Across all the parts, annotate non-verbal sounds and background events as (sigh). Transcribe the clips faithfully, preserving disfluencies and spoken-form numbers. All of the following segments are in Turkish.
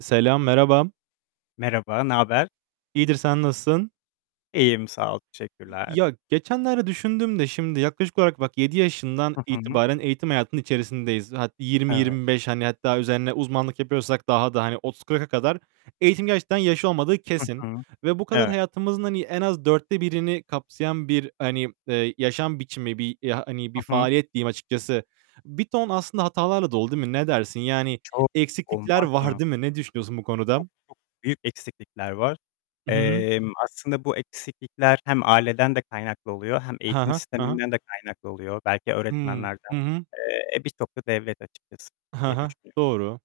Selam, merhaba. Merhaba, naber? İyidir, sen nasılsın? İyiyim sağ ol, İ teşekkürler. ya, geçenlerde düşündüm de şimdi yaklaşık olarak bak yedi yaşından Hı hı. itibaren eğitim hayatının içerisindeyiz. Hat yirmi Evet. yirmi beş, hani, hatta üzerine uzmanlık yapıyorsak daha da, hani, otuz kırka kadar. Eğitimin gerçekten yaşı olmadığı Hı kesin hı, ve bu kadar evet. hayatımızın hani en az dörtte birini kapsayan bir, hani, eee, yaşam biçimi, bir, eee, hani bir Hı hı. faaliyet diyeyim açıkçası. Bir ton aslında hatalarla dolu, değil mi? Ne dersin? Yani Çok, eksiklikler olmaz var, mı? değil mi? Ne düşünüyorsun bu Çok çok konuda? büyük eksiklikler var. I hı. Emm, aslında bu eksiklikler hem aileden de kaynaklı oluyor hem He he, eğitim he he. sisteminden de kaynaklı oluyor. Belki Hıı, öğretmenlerden. hı hı. Eee, birçok da devlet açıkçası Hı diye hı. düşünüyorum. Doğru.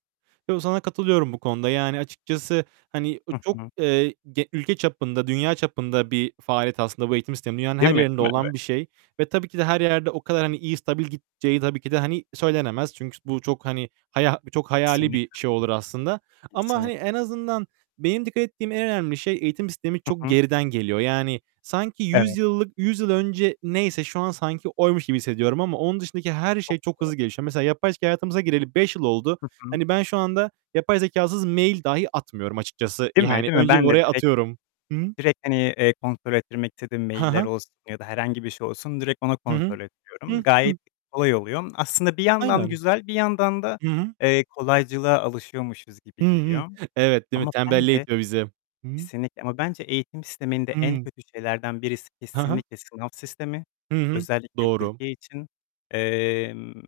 Yo, sana katılıyorum bu konuda. Yani açıkçası, hani, Hı çok, hı. eee, ge ülke çapında, dünya çapında bir faaliyet aslında bu eğitim sistemi. Dünyanın Değil her mi? yerinde Değil mi? (unintelligible) olan bir şey ve tabii ki de her yerde o kadar, hani, iyi stabil gideceği tabii ki de, hani, söylenemez. Çünkü s bu çok, hani, haya çok hayali bir Kesinlikle, şey olur aslında ama, hani, kesinlik en azından benim dikkat ettiğim en önemli şey eğitim sistemi çok Hı hı. geriden geliyor. Yani sanki yüz Evet. yıllık yüz yıl önce neyse şu an sanki oymuş gibi hissediyorum ama onun dışındaki her Çok şey çok doğru. hızlı gelişiyor. Mesela yapay zekâ hayatımıza gireli beş yıl oldu. Hı hı. Hani ben şu anda yapay zekâsız mail dahi atmıyorum açıkçası. Değil mi? Yani Değil mi? önce bir Ben de oraya direkt atıyorum. Hı hı. direkt hani, eee, kontrol ettirmek istediğim He mailler he. olsun ya da herhangi bir şey olsun direkt onu Hı hı. kontrol ettiriyorum. Hıh, hıh. Gayet kolay oluyor. Aslında bir yandan Aynen. güzel, bir yandan da, Hı hı. eee, kolaycılığa alışıyormuşuz Hı gibi hı. geliyor Evet, değil mi? ama Tembelliğe bence itiyor bizi. Hı hı. Kesinlikle ama bence eğitim sisteminde en Hıı. kötü şeylerden birisi He he. kesinlikle sınav sistemi. Hı hı. Özellikle Doğru. Türkiye için, emm,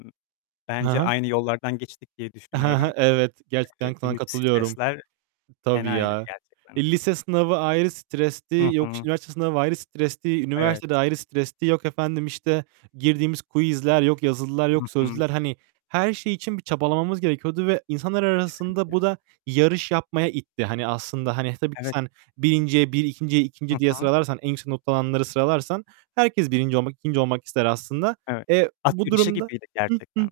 He bence he. aynı yollardan geçtik diye He he. düşünüyorum. Evet, Eee, gerçekten k sana büyük katılıyorum. stresler, Tabii fenaydı ya. gerçekten. E, lise sınavı ayrı Hı stresli. Yok, hı. işte, üniversite sınavı ayrı stresli. Evet. Üniversite de ayrı stresli. Yok efendim, işte, girdiğimiz quizler, yok yazılılar, Hı yok hı. sözlüler. Hani her şey için bir çabalamamız gerekiyordu ve insanlar arasında bu Kesinlikle. da yarış yapmaya itti. Hani, aslında, hani, tabii ki Evet. sen birinciye bir, ikinciye Hı ikinci diye hı. sıralarsan, en yüksek not alanları sıralarsan herkes birinci olmak, ikinci olmak ister aslında. Evet, E, d at bu yarışı durumda gibiydi Hı, hı, gerçekten.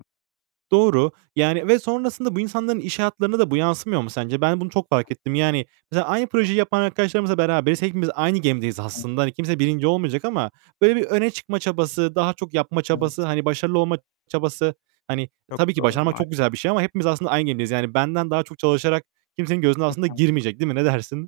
doğru. Yani ve sonrasında bu insanların iş hayatlarına da bu yansımıyor mu sence? Ben bunu çok fark ettim. Yani mesela aynı (unintelligible) projeyi yapan arkadaşlarımızla beraberiz, hepimiz aynı gemideyiz Hı. aslında. Kimse birinci olmayacak ama böyle bir öne çıkma çabası, daha çok yapma çabası, Evet. hani başarılı olma çabası Hani Çok tabii ki doğru başarmak maal çok güzel bir şey ama hepimiz aslında aynı gemideyiz. Yani benden daha çok çalışarak kimsenin gözüne Hı aslında hı. girmeyecek, değil mi? Ne dersin?